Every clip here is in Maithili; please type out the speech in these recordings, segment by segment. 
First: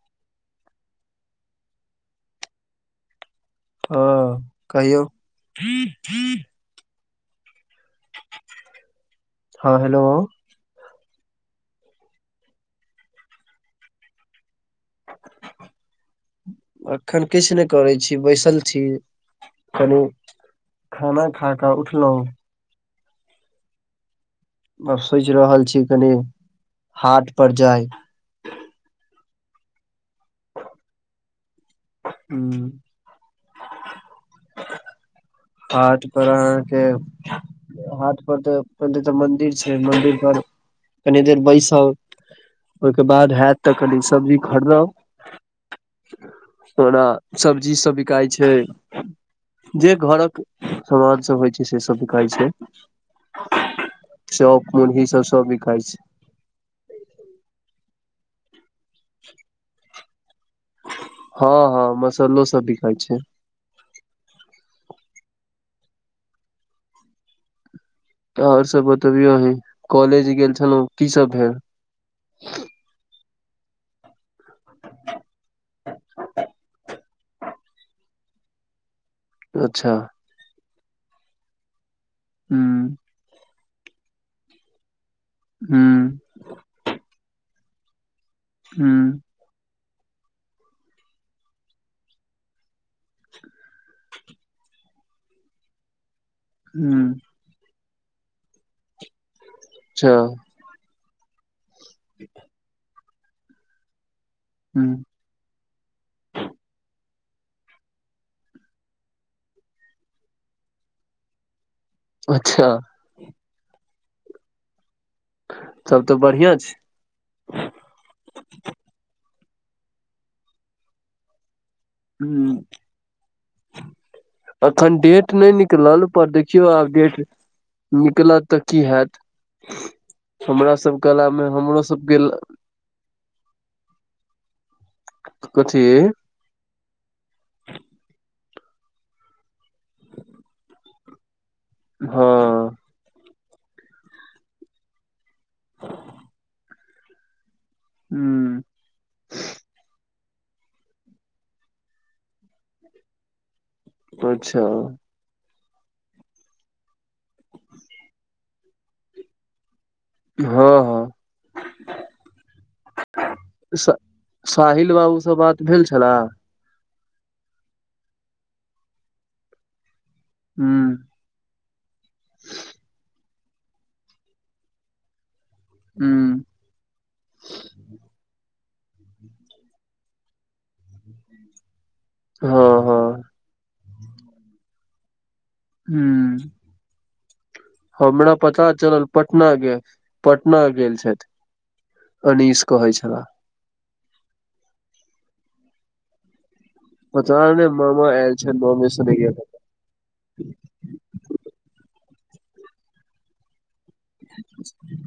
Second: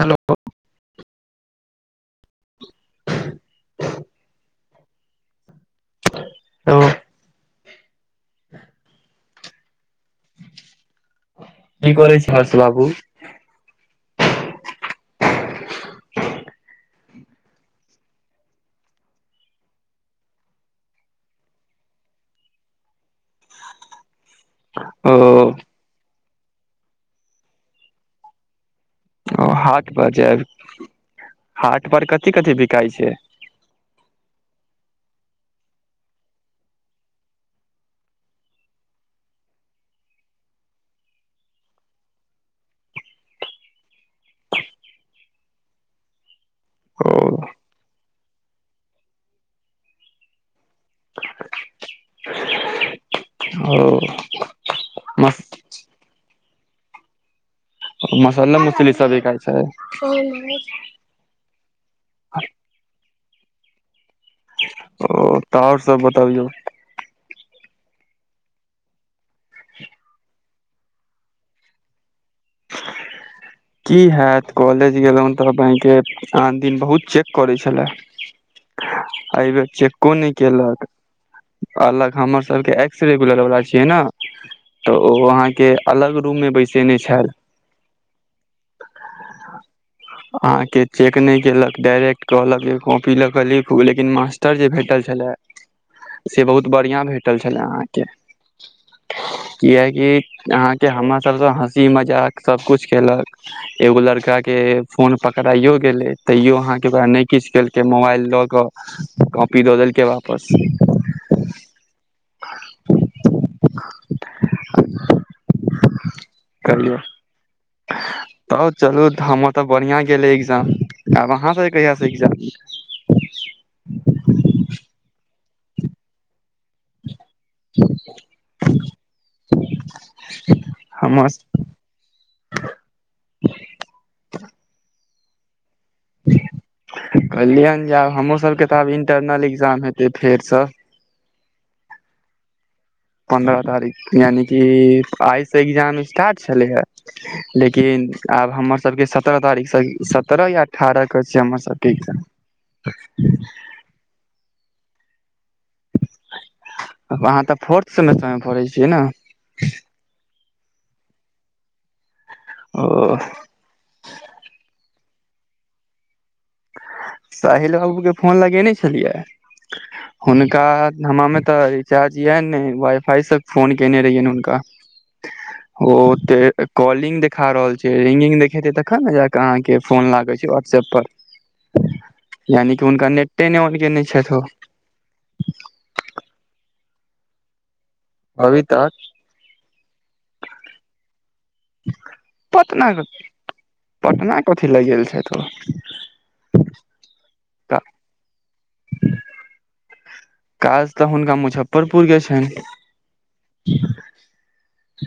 हेलो [unintelligible] हँ कहियौ ओ हँ हेलो की करै छै हर्ष बाबू एखन किछु नहि करैत छी बैसल छी कनि खाना खा कऽ उठलहुँ अब सोचि रहल ओ छी कनि हाट पर जाय ओ हाट पर जायब हाट पर कथी ह कथी बिकाइ छै हाट पर अहाँके हाट पर तऽ पहिले तऽ मदिर छै मंदिर पर कनी देर बैसब ओहिके बाद हयत तऽ कनि सब्जी खरीदब ओना ओ सब्जी सब बिकााय छै जे घरक समान सब होइ छै से सब बिकाइ छै ओ चौक मन ही सब मस सब बिकाइ छै मसालला मसली सब बिकाय छैय हँ हँ मसाल् सब बिकाइ छै ओ तऽ आओर सब बतबियौ आओर सब बतबियो अहीं कॉलेज गेल छलहुँ की सब भेल की हैत कॉलेज गेलहु तऽ बनेके आन दिन बहुत चेक करै छले एहि बेर अच्छा चेकको नहि केलक अलग हमर सबके हूँ एक्स रेगुलर वालला छियै ने तऽ ओ अहाँके हूँ अलग रूम मे बैसेने छल हँ अहाँके चेक नहि केलक डायरेक्ट कहलको कि ल क लिखू लेकिन मास्टर जे भेटल छले से बहुत बढ़िया हूँ भेटल छल अच्छा कियि अह हमर सब हँसी मजाक कुछ केलक एगो लड़का कें हूँ फोन पकड़ाइयो गेलै तैो अहाँके ओरा नहि किछु कयेलकै मोबाइल लऽ कऽ कॉपी दऽ देलके वापस अच्छा त तऽ बढ़िआं छै धनिाद [inaudible] तब चलू हमर तऽ बढ़िया गेले एग्जाम आब अहाँ सब हू अखन डेट नहि निकलल पर देखियौ आब डेट निकलत तऽ की होत हमरा सभ हमर कलामे हमरो सबके कथी कहललियनि जे आब हमर सबके तऽ आब इंटरनल एग्जाम हेते फेर से हँ पंन्द्रह तारीख यानि क आइ से एग्जाम स्टार्ट छले हे लेकिन आब हूँ हमर सबके सत्रह तारीख सत्रह या अठारह के छै हमर सब ठीक अच्छा अहाँ तऽ फोर्थ सेमेस्टर मे पढ़ै छियै ने हँ हँ ओ साहिल बाबूसँ बात भेल छल साहिल बाबू के फोन लगेने छलियै हुनका हूँ हमा मे तऽ रिचार्ज य ने वाई फाई सब फोन केने रहियै ने उनका ओ ते हूँ कॉलिंग देखा रहल छै रिंगिंग देखेते तखन ने जााकऽहके के फोन लागे छै व्हाट्सएप पर हँ यानि कि हुनका हँ नेटे ने ओल के नहि छथि हू हमरा अभी पता तक चलल पटना पटना गेल छथि उनीसके पटना होइ छलाह पटना कथि ल गेल से तऽ छथि ओ पता ने ममाा आऐल छैन मामा संगे गेलाह काज तऽ हुनका मुजफ्फरपुर के छनि [unintelligible]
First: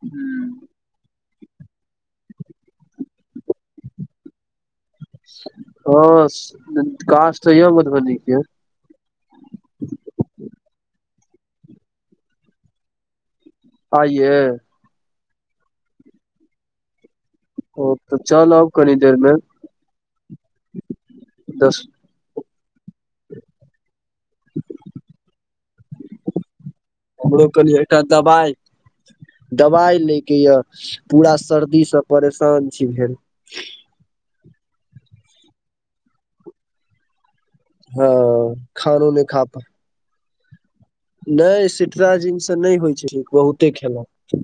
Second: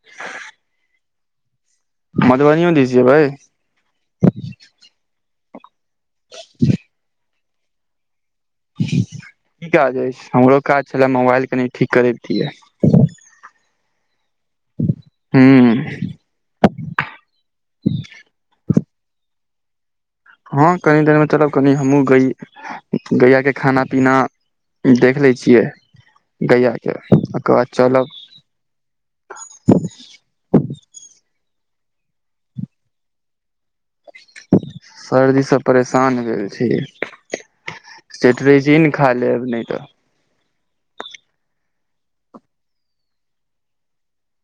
ह [inaudible] मधुबनी यौ दिस जेबैय हँ काज त या मधुबनी के की काज अछि हमरो काज छलै मोबाइल कनि ठीक करेतियै आइे हू ओ तऽ चल आउ कनी देरमे हँ कनी देर मे चलब कनि हमहूँ ग गैयाके खाना पीना देख ले छियै गैया के हमरो ओकर बाद चलब दवाइ ले के ये पूरा सर्दी से परेशान छी भेल सर्दीसँ परेशान भेल छी हँ सेटरेजी ने खा लेब नहि तऽ नहि सिटरा जिन से नहि होइ छै बहुते खेलहुँ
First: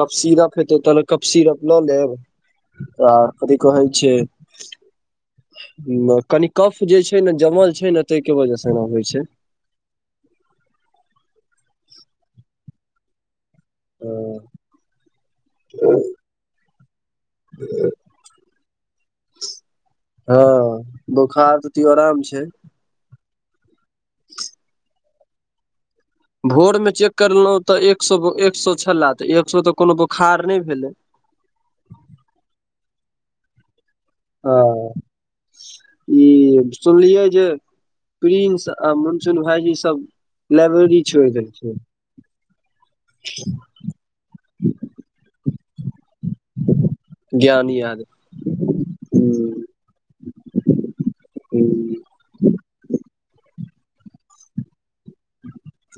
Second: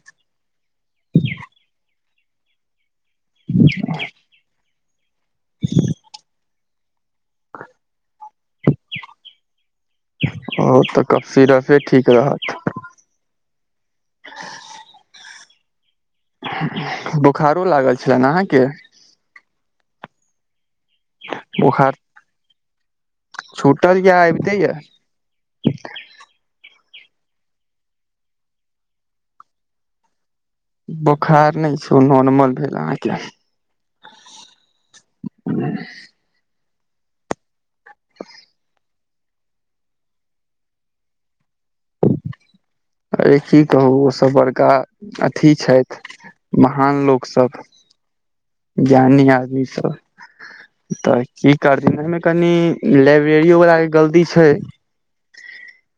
कफसिरप ऐत तरह कफ सी रप लऽ लेब त कथिी कहै छै कनी कफ जे छै ने जमल छै ने ताहिके वजह सेना होइ छै ओ तऽ कफ सीरसे ठीक रहत हँ बोखारो लागल छलनि अहाँके हँ बोखार त आराम छै छूटल की अबीतैय या भोर मे चेक करलहुं तऽ एक स एक सए छल त एक सए तऽ कोनो बोखार नहि भेलै बोखार नहि छ नॉर्मल भेल अहाँके ह ई सुनलियै जे प्रिन्स आ सुन भाायजी सब लाइब्रेरी छोड़ि द छै अरे की कहू ओ सब बड़का अथी छथि महान लोक सब ज्ञानी आद ज्ञानी आदमी सब तऽ की करथिन ओहिमे कनि लाइब्रेरियो वला के गलती छै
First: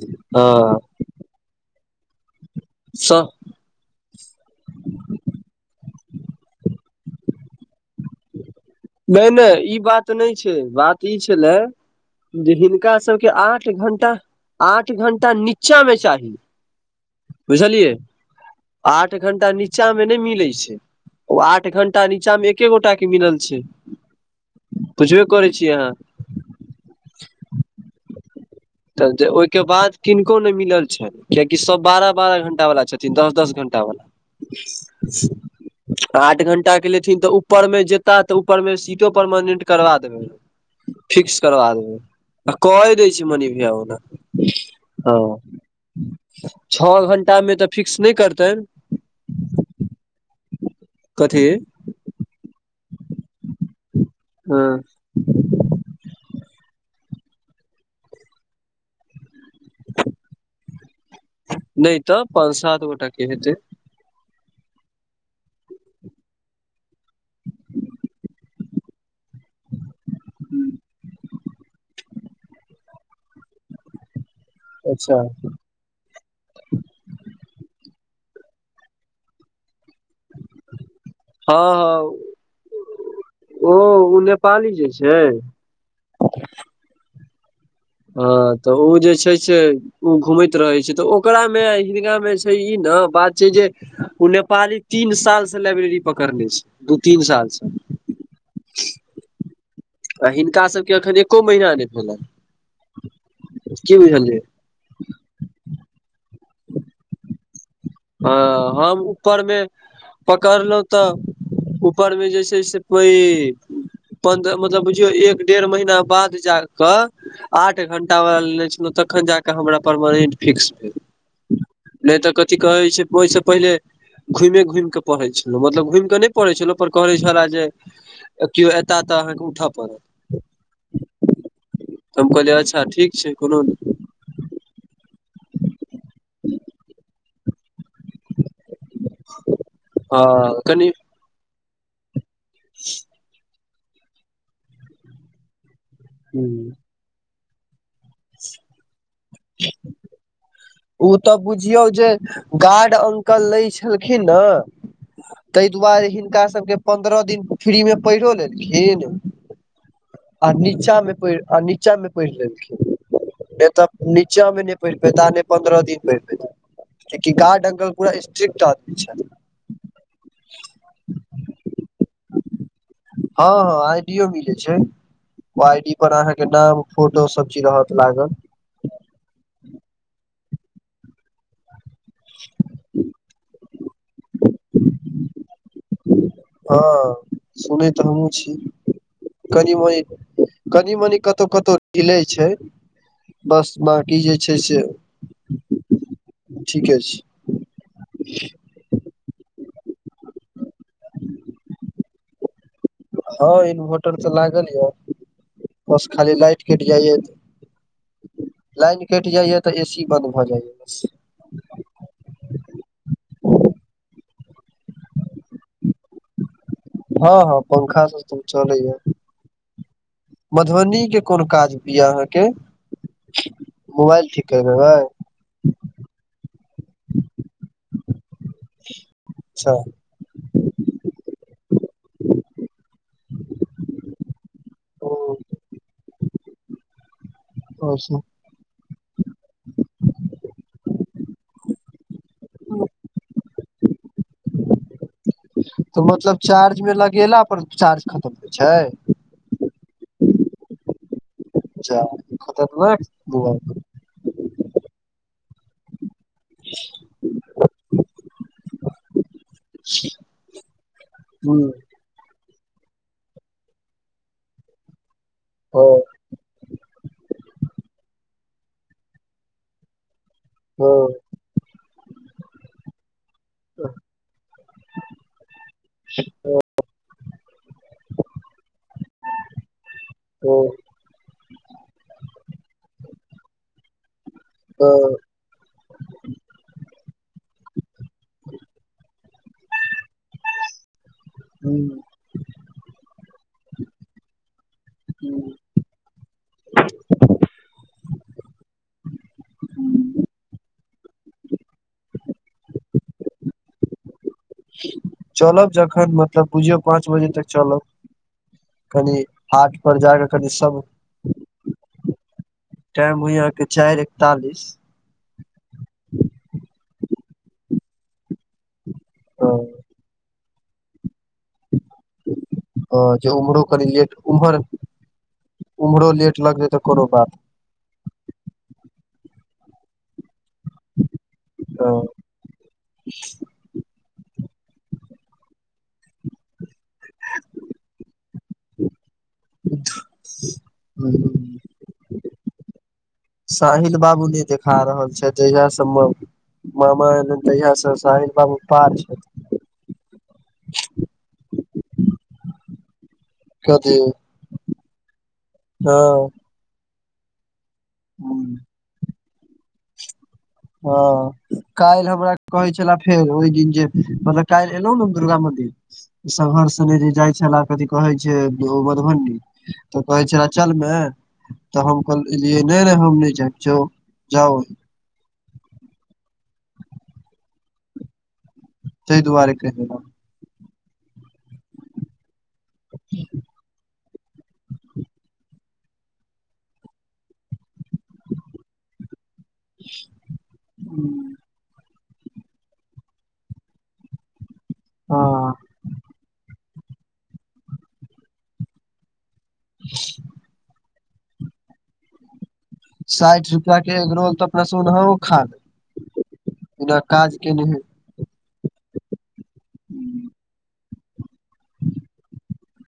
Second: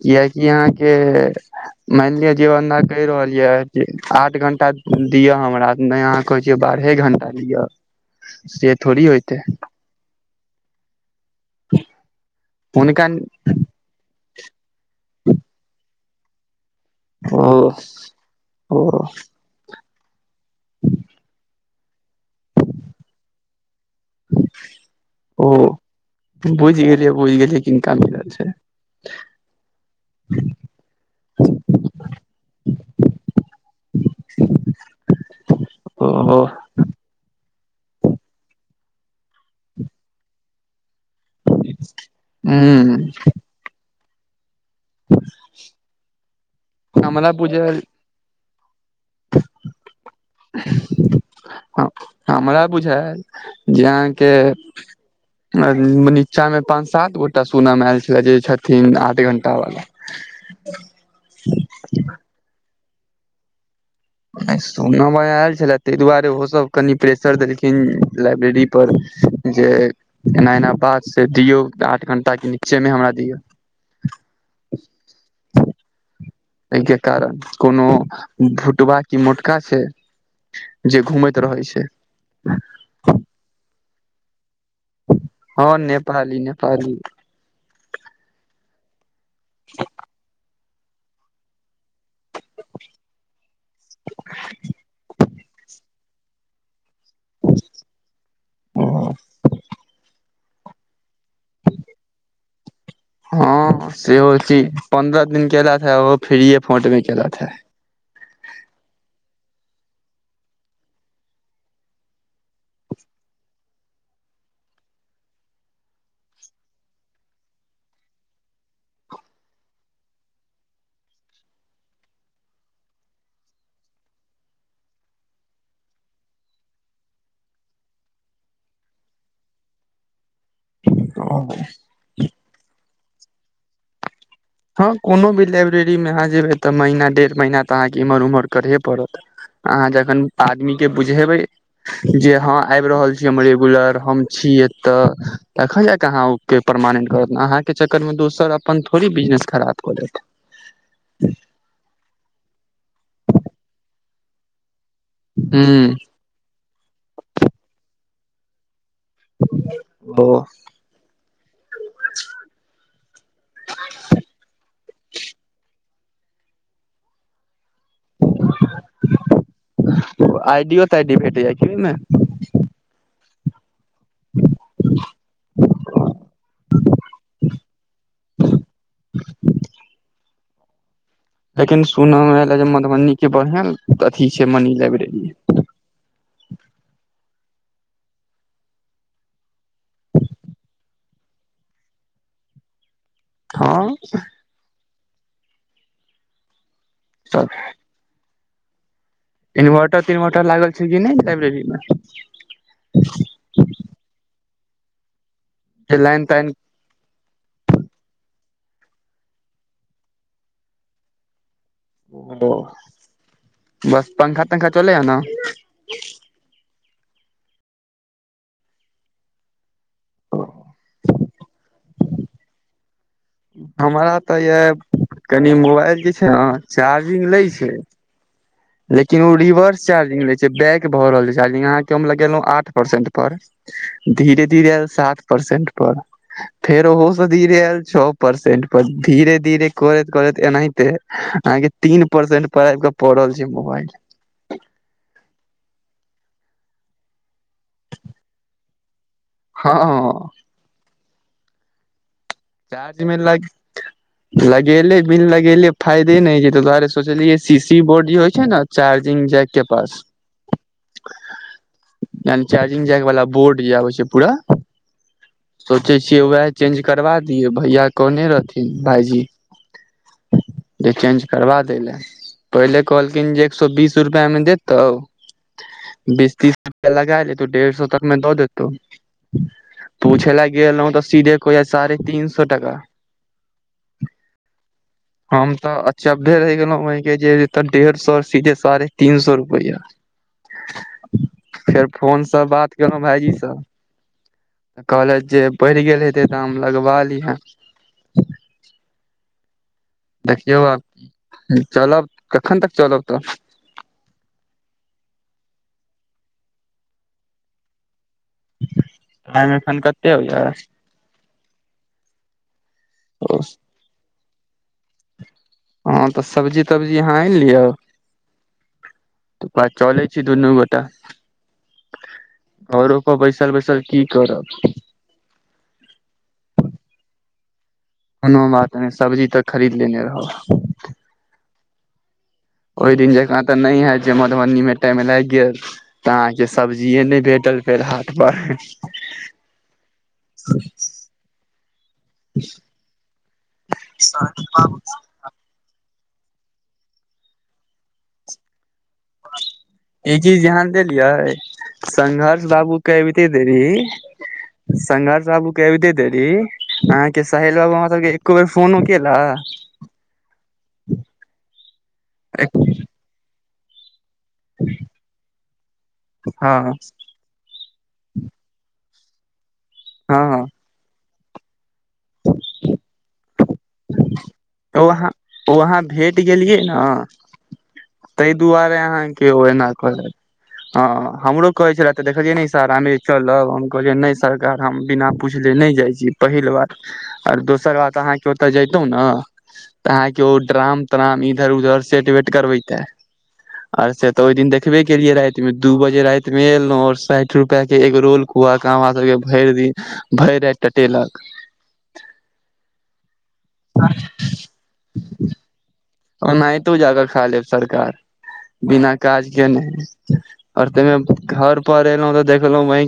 कियकि अहाँ हँ के मान लिअ जे ओहिना कहि स रहल ये जे आठ घंटा दिअ हमरा नहि अहाँ कहै छियै बारहे घण्टा दिअ से थोड़ी नहि होयते नहि ई बात नहि छै बात ई छेलै जे हिनका हुनका सभके आठ घंटा आठ घण्टा नीचाँमे चाही ओ बुझलियै ओ आठ घंटा घंटा नीचा मे नहि मिलै छै ओ आठ घंटा नीचा मे एके गोटा के मिलल छै बुझबे ओ करै छियै अहाँ बुझि गेलियै बुझि गेलियै किनका मिलल छै तब जे ओहिके बाद किनको नहि मिलल छनि कियकि सब बारह बारह घंटा बाला छथिन दस दस घंटा बाला [inaudible] ओहो आठ घण्टा के लेथिन तऽ ऊपर मे जेता तऽ ऊपर मे सीटो परमानेन्ट करबा देबै फिक्स करबा देबै आ कहि दै हूँ छै मनि भैया ओना हँ छओ हमरा घण्टा मे तऽ बुझायल फिक्स नहि करतैन [inaudible] कथी हमरा बुझायल जे अहाँके हँ नीचा मे पांच सात गोटा सुनमे आयल छले जे छथिन आठ घंटा नहि तऽ पाँच सात गोटा के हेतै नै सुनऽ मे आयल छले ताहि दुआरे ओहोसभ कनि प्रेशर देलखिन लाइब्रेरी पर जे एना एना बात से दियो आठ घंटा के नीचे मे हमरा दिय अच्छा एहिके कारण कोनो भुटबा की मोटका छै जे घूमैत हँ रहै छै हँ ओ उ नेपाली जे छै हँ नेपाली नेपाली हँ तऽ उ जे छै से उ घुमैत रहै छै तऽ ओकरा मे आ हिनका मे छै ई ने बात छै जे उ नेपाली तीन सालसँ लाइब्रेरी पकड़ने छै दू तीन सालसँ आ हिनका सबके अखन एको महीना नहि भेलनि हँ की सेहो बुझलियै चीज पन्द्रह दिन केलथि है ओ फ्रीए फोंट मे केलथि है हँ हम ऊपर मे पकड़लहुँ तऽ ऊपरमे जे छै से कोइ पन्द्रह मतलब बुझियौ एक डेढ़ महीना बाद जा कऽ आठ घंटा वला लेने छलहुँ तखन जा कऽ हमरा परमानेंट फिक्स भेल नहि तऽ कथी कहै छै ओहिसँ पहिले घुमि घुमि कऽ पढ़ै छलहुँ मतलब घुमि कऽ नहि पढ़ै छलहु पर कहै छले जे आ कियो एताह तऽ अहाँके उठय पड़त ओ त हम कहलियै अच्छा ठीक छै कोनो नहि हँ कोनो भी लाइब्रेरी मे अहाँ जेबै तऽ महीना डेढ़ महीना तऽ अहाँके इम्हर उम्हर करहे परत अहाँ आ जखन आदमी कनि के बुझेबै जे हँ आबि रहल छी हमर रेगुलर हम छी एत तखन जा कऽ अहाँ के उ परपरमानेन्ट करत न अहाँ के चक्करमे दोसर अपन थोड़ी बिजनेस खराब कऽ लेत ओ तऽ बुझियौ जे गार्ड अंकल लै छलखिन ने ताहि हूँ दुआरे हिनका सबके पन्द्रह दिन फ्री मे पढ़ियो लेलखिन आ ओ नहि नहि, नीचामे पढ़ि लेलखिन नहि तऽ नीचामे नहि पढ़ि पएत। पन्द्रह दिन बढ़ि गेलि, गार्ड अंकल पूरा स्ट्रिक्ट आदमी छथि। आइडियो तऽ आइडी भेटि जाइ छै, बुझलहुँ ने? हँ हँ, आईडी भेटै छै। ओ आईडीपर अहाँके नाम, फोटो सभ चीज रहत। लाग [unintelligible] लेकिन सुनऽ मेले जे मधुबनीके बढ़िया अथी छै, मनी लाइब्रेरी। हँ सुनैत तऽ हमहुँ छी। कनि कनि, कनी कनी कतहु कतहु हिलै छै। बस हँ बाकी जे छै से ठीकै छै। सब ह इनभर्टर विनभर्टर लागल छै कि नहि लाइब्रेरीमे? हँ, इन्वर्टर तऽ लागल यऽ जे बस लाइन खाली ताइन लाइट। कटि जाइया, लाइन कटि जाइया तऽ एसी बन्द भऽ जाइया, बस। ओ, बस पंखा तंखा चलै हँ ने? हँ, हँ, पंखासँ तऽ चलै छै। मधुबनीके कोन काजपर अहाँके हमरा मोबाइल तऽ ठीक ये कऽ देतै? कनि मोबाइल जे छै ने, चार्जिंग लै छै। लेकिन ओ अच्छा रिभर्स चार्जिंग लै छै, बैटरी घटि रहल छै। अहाँके हम लगेलहुँ, आठ प्रतिशत पर। धीरे धीरे सात ओ परसेंट पर। फेर ओहो सही छै तऽ परसेंट। पर धीरे धीरे करैत करैत एखन तीन परसेंटपर आबि गेल छै। ब तऽ मतलब चार्जमे लगेलापर चार्ज बढ़बाक जगह घटैत छै। हँ ह अच्छा खतरनाक चार्जमे हूँ लगेले, बिल लगेले फायदा नहि जे। ताहि दुआरे सोचलियै, सीसी बोर्ड जे होइ छै ने, चार्जिंग जैकक पास। हू यानी चार्जिंग जैकवाला बोर्ड जे आबै छै, पूरा ओकरे सोचै हँ छी अहाँ? चेंज करबा दियै, भैया कहने रहथिन भायजी, जे हँ चेंज। करबा देलहुँ, पहिले कहलखिन जे एक सए हँ बीस रुपैयामे देतौ। बीस तीस रुपैआ लगा लेत तऽ डेढ़ सए तकमे दऽ देतौ। पूछि लेल रहौ तऽ सीधे कहै साढ़े तीन सए टाका। ह हम तऽ चौंकऽ कऽ रहि गेलहुँ, जे ढेर सए सीधे साढ़े तीन सए रुपैआ, फेर हूँ फोनसँ बात। हँ भाईजी, सभ कॉलेज हूँ पढ़ि गेल हेतै तऽ हम लगबा लीहे। देखियौ, आब चलब, कखन तक चलब तऽ। चलब, जखन मतलब बुझियौ पाँच बजे तक चलब। कनि टाइम एखन हाटपर कते जा कऽ, होइया कनि सभ टाइम होयके चारि एकतालिस। हँ तऽ सब्जी तब्जी अहाँ आनि लिअ। ह तऽ बऽ, चलै छी दुनू गोटा। घरो पर हँ, जे बैसल उमेरो बैसल करि की लिअ, करब उमेर। उम्हरो लेट लगि जायत तऽ कोनो बात नहि। कोनो बात नहि सब्जी तऽ, खरीद लेने रहौ। ह ओहि दिन जकाँ तऽ नहि होइ जे मधुबनीमे टाइम लागि गेल। तऽ अहाँके सब्जिए नहि भेटल फेर हाट पर ह [inaudible] ह [inaudible] साहिल बाबू नहि देखा रहल छथि जहिया सबमे मामा एलनि तहिया सँ साहिल बाबू पार छथि ई चीज ध्यान देलियै संघर्ष बाबू के अबिते देरी कथी संघर्ष बाबू के अबिते देरी हँ अहाँ के साहिल बाबू हमासके एको बेर फोन केेला हँ काल्हि हमरा कहै छले फेर ओहि दिन जे मतलब काल्हि एलहु ने दुर्गा मदिर सब हर हँ सने जे जाइ छले कथी कहै छै मधुबनी तऽ कहै छले चलमे तऽ हम कहलियनि नहि नहि हम नहि जेब वहाँ वहाँ भेट गेलियै ने तहि दुआरे ताहि अहाँके ओ दुआरे एना कहि देलक। करत हँ हमरो कहै छलै तऽ देखलियै नै इसारा मे जे चलब हम कहलियै नहि सर सरकार हम बिना पूछले नहि जाय छी पहिल बात आओर दोसर बात त अहाँ के ओते जैतौं ने त अहाँ के ओ ड्राम त्राम इधर उधर सेट वेट करबे आर से तऽ ओहि दिन देखबे केलियै हँ राति मे दू बजे राति मे एलहुँ ओर साइट रुपैया के एगरोल खुआ क हमरा सबके भरि दिन भरि राति खटेलक साठि रुपैया के एगरोल तऽ अपनासब ओनाहो खा लेब ओनाहितो जाकऽ खा लेब सरकार बिना काज केनहे आओर तहिमे घर पर एलहुँ तऽ देखलौं बहींके